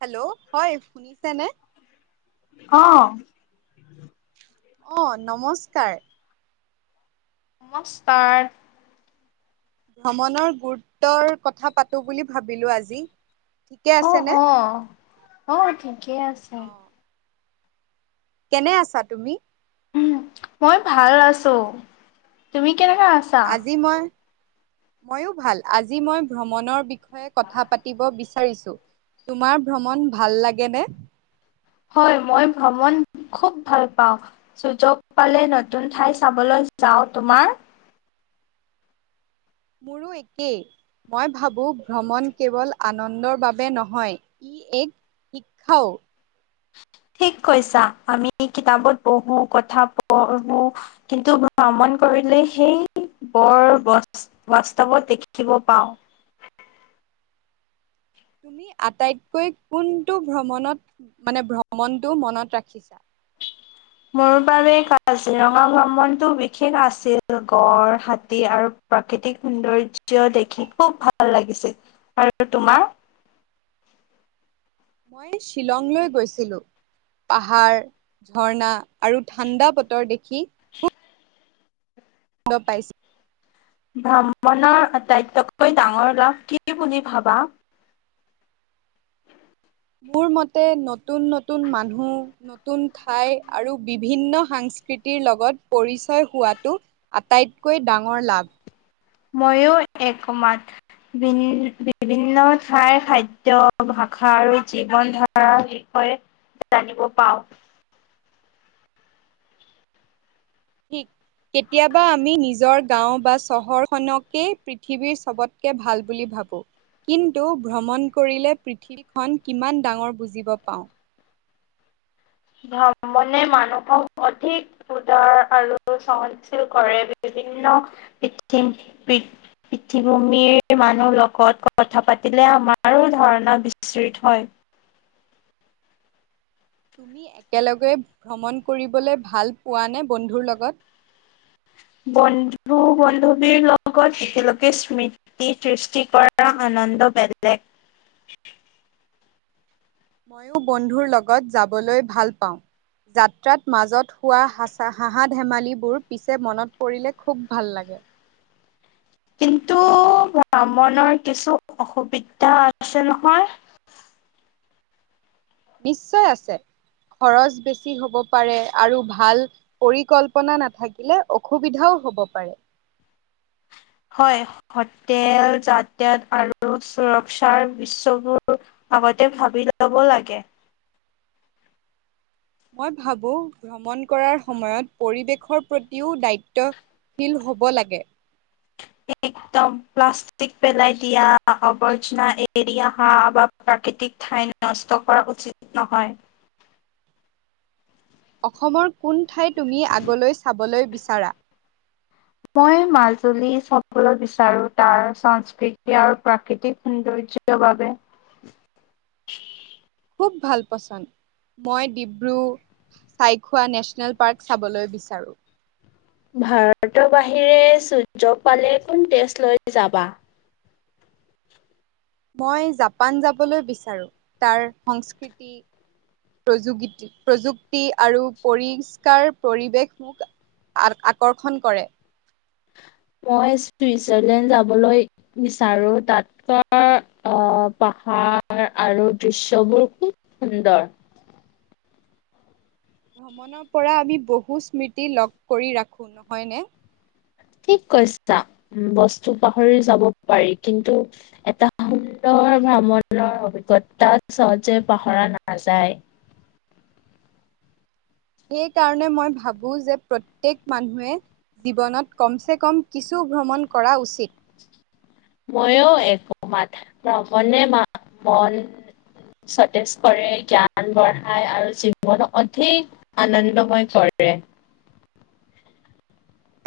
Hello! হয় তেনে। অঁ! অ' নমস্কাৰ। নমস্কাৰ। ভ্ৰমণৰ গুৰুত্বৰ কথা পাতো বুলি ভাবিলো আজি। ঠিকে অঁ, আছেনে? অঁ, অঁ ঠিকেই আছে। অ' কেনে আছা তুমি? উম, মই ভাল আছো। তুমি কেনেকা আ আজি মই, ময়ো ভাল। আজি মই ভ্ৰমণৰ বিষ য়ে কথা পাতিব বিচাৰিছো, তোমাৰ ভ্ৰমণ ভাল লাগেনে? হয়, মই ভ্ৰমণ খুব ভাল পাওঁ। সুজোগ পালেই নতুন ঠাই চাবলৈ যাওঁ। তোমাৰ মোৰো একেই, মই ভাবোঁ ভ্ৰমণ কেৱল আনন্দৰ বাবে নহয়। এক শিক্ষাও। ঠিক কৈছা‌, আমি কিতাপত পঢ়ো, কথা পঢ়ো কিন্তু ভ্ৰমণ কৰিলে সেই বৰ বস্ত বাস্তৱত দেখিব পাওঁ। তুমি আটাইতকৈ কোনটো ভ্ৰমণত মানে ভ্ৰমণটো মনত ৰাখিছা? মোৰ বাবে কাজিৰঙা ভ্ৰমণটো বিশেষ আছিল। গড় হাতী আৰু প্ৰাকৃতিক সৌন্দৰ্য্য দেখি খুব ভাল লাগিছিল। আৰু তোমাৰ? মই শ্বিলংলৈ গৈছিলোঁ। পাহাৰ ঝৰ্ণা আৰু ঠাণ্ডা বতৰ দেখি [unintelligible] দ পাইছো। ভ্ৰামণৰ আটাইতকৈ ডাঙৰ লাভ কি বুলি ভাবা? মোৰ মতে নতুন নতুন মানুহ নতুন ঠাই আৰু বিভিন্ন সাংস্কৃতিৰ লগত পৰিচয় হোৱাটো আটাইতকৈ ডাঙৰ লাভ। ময়ো একমত। বিভিন্ন ঠাইৰ খাদ্য, ভাষা আৰু জীৱন ধাৰা বিষয়ে জানিব পাওঁ। ঠিক। কেতিয়াবা আমি নিজৰ গাঁও বা চহৰখনকেই পৃথিৱীৰ চ'বতকে ভাল বুলি ভাবোঁ। কিন্তু ভ্ৰমণ কৰিলে পৃথিৱীখন কিমান ডাঙৰ বুজিব পাওঁ। ভ্ৰমণে মানুহক অধিক উদাৰ আৰু সহনশীল কৰে, বিভিন্ন কিম কৃষিভূমিৰ মানুহ লগত কথা পাতিলে আমাৰো ধাৰণা বিস্ত্ৰিত হয়। তুমি একেলগে ভ্ৰমন কৰিবলৈ ভাল পোৱানে বন্ধুৰ লগত? বন্ধু বান্ধৱীৰ লগত একেলগে স্মৃত সৃষ্টি কৰাৰ আনন্দ বেলেগ। ময়ো বন্ধুৰ লগত যাবলৈ ভাল পাওঁ। যাত্ৰাত মাজত হোৱা হচ হাঁহা ধেমালিবোৰ পিছে মনত পৰিলে খুব ভাল লাগে। কিন্তু ভ্ৰমণৰ কিছু অসুবিধা আছে নহয়? নিশ্চয় আছে, খৰচ বেছি হ'ব পাৰে আৰু ভাল পৰিকল্পনা নাথাকিলে অসুবিধাও হব পাৰে। হয় হোটেল যাতায়াত আৰু সুৰক্ষাৰ বিশ্ছবোৰ আগতে ভাবি ল'ব লাগে। মই ভাবোঁ ভ্ৰমণ কৰাৰ সময়ত পৰিৱেশৰ প্ৰতিও দায়িত্ব- শীল হ'ব লাগে। একদম প্লাষ্ট- টিক পেলাই দিয়া আৱৰ্জনা এৰি অহা বা প্ৰাকৃতিক ঠাই নষ্ট কৰা উচিত- নহয়। অসমৰ কোন ঠাই তুমি আগলৈ চাবলৈ বিচাৰা? মই মাজুলী চাবলৈ বিচাৰো তাৰ সংস্কৃতি আৰু প্ৰাকৃতিক সৌন্দৰ্য- তো বাবে। খুব ভাল পচন্দ। মই ডিব্ৰু- ছৈখোৱা নেচনেল পাৰ্ক চাবলৈ বিচাৰো। ভাৰতৰ বাহিৰে সূৰ্যক পালে কোন টেষ্ট লৈ যাবা? মই জাপান যাবলৈ বিচাৰোঁ, তাৰ সংস্কৃতি- প্ৰযোগী প্ৰযুক্তি আৰু পৰিষ্কাৰ পৰিৱেশ মোক- আৰ-আকৰ্ষণ কৰে। মই চুইজাৰলেণ্ড যাবলৈ বিচাৰো, তা'ত তাৰ আঁহ' পাহাৰ আৰু দৃশ্যবোৰ খুব সুন্দৰ। ভ্ৰমণৰ পৰা আমি বহু স্মৃতি লগ কৰি ৰাখোঁ নহয় নে। ঠিক কৈছা, বস্তু পাহৰি যাব পাৰি কিন্তু- এটা সুন্দৰ ভ্ৰমণৰ অভিজ্ঞতা সহজে পাহৰা নাযায়। সেইকাৰণে মই ভাবো যে প্ৰত্যেক মানুহে- জীৱনত কম-চেকম কিছু ভ্ৰমণ কৰা উচিত। মইও একমত, ভ্ৰমনে মা মন সতেজ কৰে, জ্ঞান বঢ়ায়, আৰু জীৱন অধিক- আনন্দময় কৰে।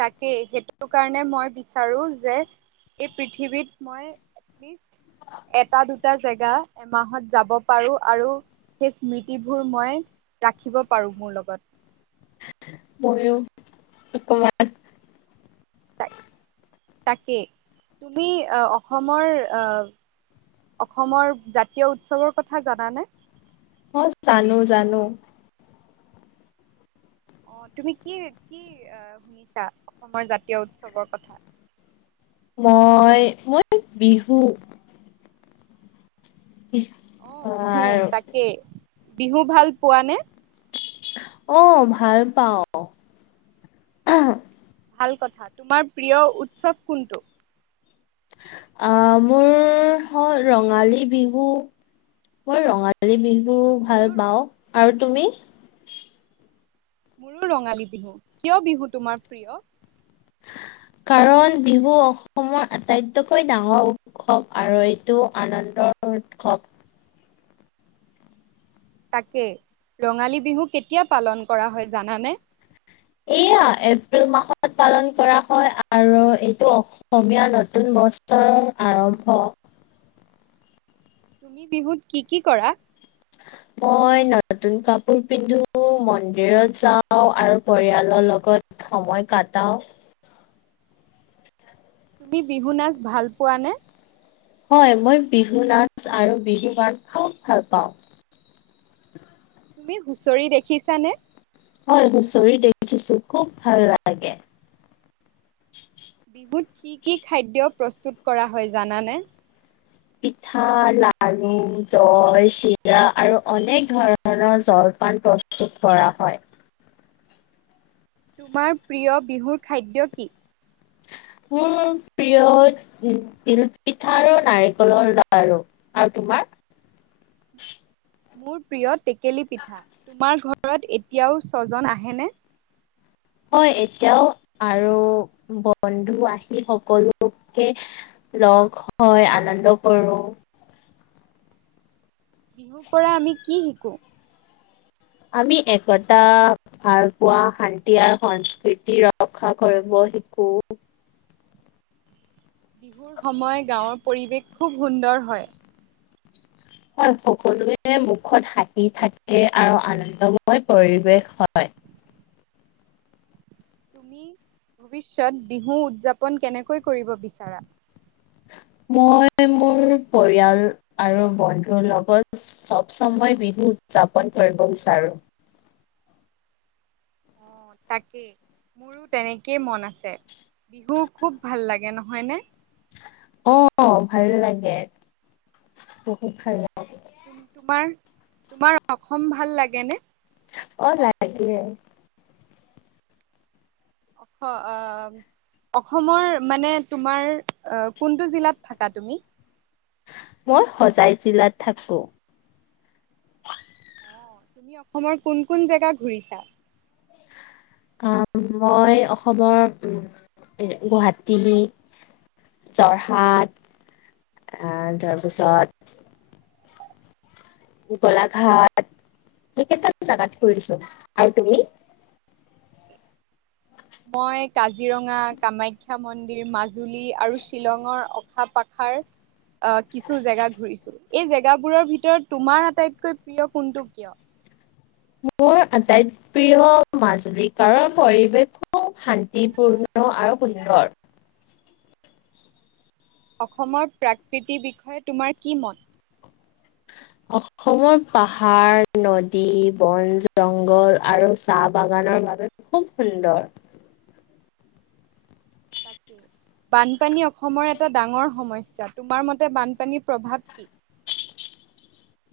তাকেই, সেইটো কাৰণে মই বিচাৰোঁ যে এই পৃথিৱীত মই এটলিষ্ট- এটা-দুটা জেগা এমাহত যাব পাৰোঁ, আৰু- সেই স্মৃতিবোৰ মই ৰাখিব পাৰো মোৰ লগত। মইও অকণমান। তাকেই, তুমি অসমৰ আহ'- অসমৰ জাতীয় উৎসৱৰ কথা জানা নে? অ', -জানো-জানো। অ', তুমি কি-কি আঁহ' শুনিছা অসমৰ জাতীয় উৎসৱৰ কথা? মই, মই বিহু। [unintelligible] অঁ' বিহু আৰু তাকে, বিহু ভাল পোৱা নে? অঁ', ভাল পাওঁ। ভাল কথা। তোমাৰ প্ৰিয় উৎসৱ কোনটো? আঁহ' মোৰ হ'ল ৰঙালী বিহু, মই ৰঙালী- ৰঙালী বিহু ভাল মোৰো পাওঁ, আৰু তুমি? মোৰো ৰঙালী বিহু। কিয় বিহু তোমাৰ প্ৰিয়? কাৰণ বিহু অসমৰ আটাইতকৈ ডাঙৰ উৎসৱ, আৰু এইটো আনন্দৰ উৎসৱ। তাকে, ৰঙালী বিহু কেতিয়া পালন কৰা হয় জানা নে? এয়া এপ্ৰিল মাহত পালন কৰা হয়, আৰু এইটো অসমীয়া জাতি নতুন বছৰ আৰম্ভ। তুমি বিহুত কি কি কৰা? মই নতুন কাপোৰ পিন্ধো মন্দিৰত যাওঁ আৰু পৰিয়ালৰ লগত সময় কাটাও। তুমি বিহু নাচ ভাল পোৱা নে? হয়। মই বিহু নাচ আৰু বিহু গান খুব ভাল পাওঁ। তুমি হুঁচৰি দেখিছানে। হয় হুচৰি দেখিছো খুব ভাল লাগে। বিহুত কি কি খাদ্য প্ৰস্তুত কৰা হয়, জানানে? পিঠা, লাৰু, দৈ, চিৰা আৰু অনেক ধৰণৰ জলপান প্ৰস্তুত প্ৰস্তুত কৰা হয় তোমাৰ প্ৰিয় বিহুৰ খাদ্য কি মোৰ প্ৰিয় তিল পিঠা আৰু নাৰিকলৰ লাৰু। আৰু তোমাৰ? মোৰ প্ৰিয় টেকেলী পিঠা, তোমাৰ ঘৰত এতিয়াও ছজন আহেনে? হয় এতিয়াও আৰু বন্ধু আহি সকলোকে লগ হয়, আনন্দ কৰোঁ। বিহুৰ পৰা আমি কি শিকোঁ আমি একতা ভাল পোৱা, শান্তি আৰু সংস্কৃতি ৰক্ষা কৰিব শিকো। সময় গাঁৱৰ পৰিৱেশ খুউব সুন্দৰ হয়! হয় সকলোৱে মুখত হাঁহি থাকে আৰু আনন্দময় পৰিৱেশ হয় তুমি ভৱিষ্যত বিহু উদযাপন কেনেকৈ কৰিব বিচাৰা। মই মোৰ পৰিয়াল আৰু বন্ধুৰ লগত চব সময়, বিহু উদযাপন কৰিব বিচাৰোঁ। অঁ তাকেই। মোৰো তেনেকেই মন আছে। বিহু খুউব ভাল লাগে, নহয়নে? অ অ ভাল লাগে বহুত ভাল লাগে তোমাৰ তোমাৰ অসম ভাল লাগেনে অ' লাগে। অখ অ' অসমৰ মানে তোমাৰ অঁ কোনটো জিলাত থাকা তুমি? মই হোজাই জিলাত থাকো অ তুমি অসমৰ কোন কোন জেগা ঘূৰিছা। অ'! মই অসমৰ গু-গুৱাহাটী, যোৰহাট, আ তাৰপিছত। পুতলাঘাট সেইকেইটা জাগাত ফুৰিছো। আৰু তুমি? মই কাজিৰঙা কামাখ্যা মন্দিৰ মাজুলী আৰু শ্বিলঙৰ অশা পাখাৰ অ' কিছু জেগা ঘুৰিছো, এই জেগাবোৰৰ ভিতৰত তোমাৰ আটাইতকৈ প্ৰিয় কোনটো কিয়? মোৰ আটাইত প্ৰিয় মাজুলী কাৰৰ পৰিৱেশো শান্তিপূৰ্ণ আৰু সুন্দৰ অসমৰ প্ৰাকৃতিৰ বিষয়ে তোমাৰ কি মত অ অসমৰ পাহাৰ নদী বন জংঘল আৰু চাহ বাগানৰ বাবে খুব সুন্দৰ। তাকে বানপানী অসমৰ এটা ডাঙৰ সমস্যা, তোমাৰ মতে বানপানীৰ প্ৰভাৱ কি।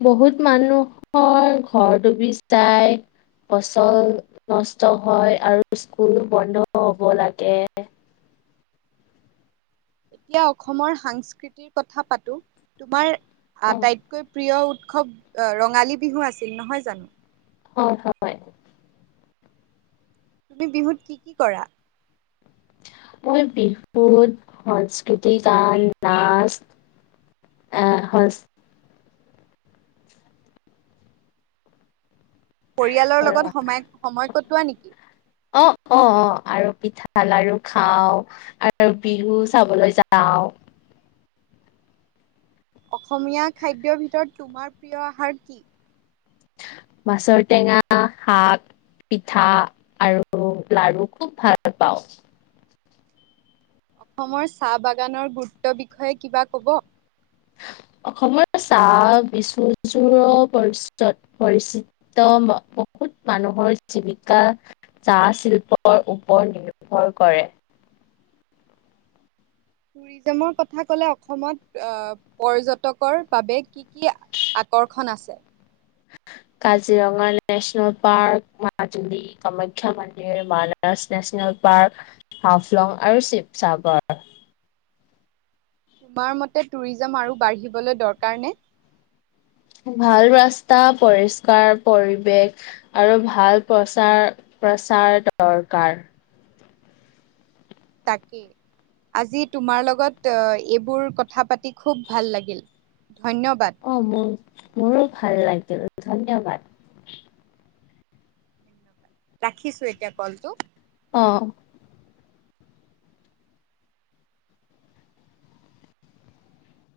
বহুত মানুহৰ ঘৰ ডুবি যায়। ফচল নষ্ট হয় আৰু স্কুল বন্ধ হ'ব লাগে এতিয়া অসমৰ সাংস্কৃতিৰ কথা পাতো। তোমাৰ অ' আটাইত কৈ প্ৰিয় উৎসৱ আ ৰঙালী বিহু আছিল নহয় জানো? হয় হয়। তুমি বিহুত কি কি কৰা? মই বিহুত সংস্কৃতি গান নাচ এ' সচ পৰিয়ালৰ লগত সচ সময় সময় কটোৱা নেকি? অ', অ', অ' আৰু পিঠা লাড়ু খাওঁ। আৰু বিহু চাবলৈ যাওঁ। অসমীয়া খাদ্যৰ ভিতৰত তোমাৰ প্ৰিয় আহাৰ কি? মাছৰ টেঙা শাক পিঠা আৰু লাৰু খুব ভাল পাওঁ। অসমৰ চাহ বাগানৰ গুৰুত্বৰ বিষয়ে কিবা ক'ব? অসমৰ চাহ বিশ্বদৰবাৰত পৰিচিত। ত বহুত মানুহৰ জীৱিকা চাহ শিল্পৰ ওপৰত নিৰ্ভৰ কৰে। টুৰিজিমৰ কথা ক'লে অসমত অ' পৰ্য্যটকৰ বাবে কি কি আকৰ্ষণ আছে। কাজিৰঙা নেচনেল পাৰ্ক, মাজুলী কামাখ্যা মন্দিৰ, মানাহ নেচনেল পাৰ্ক, হাফলং আৰু শিৱসাগৰ। তোমাৰ মতে টুৰিজিম আৰু বাঢ়িবলৈ দৰকাৰ নে? ভাল ৰাস্তা, পৰিষ্কাৰ পৰিৱেশ আৰু ভাল প্ৰচাৰ প্ৰচাৰ দৰকাৰ। তাকে। আজি তোমাৰ লগত এইবোৰ কথা পাতি খুব ভাল লাগিল ধন্যবাদ। অঁ মোৰ মোৰো ভাল লাগিল ধন্যবাদ। ৰাখিছো এতিয়া কলটো। অ'।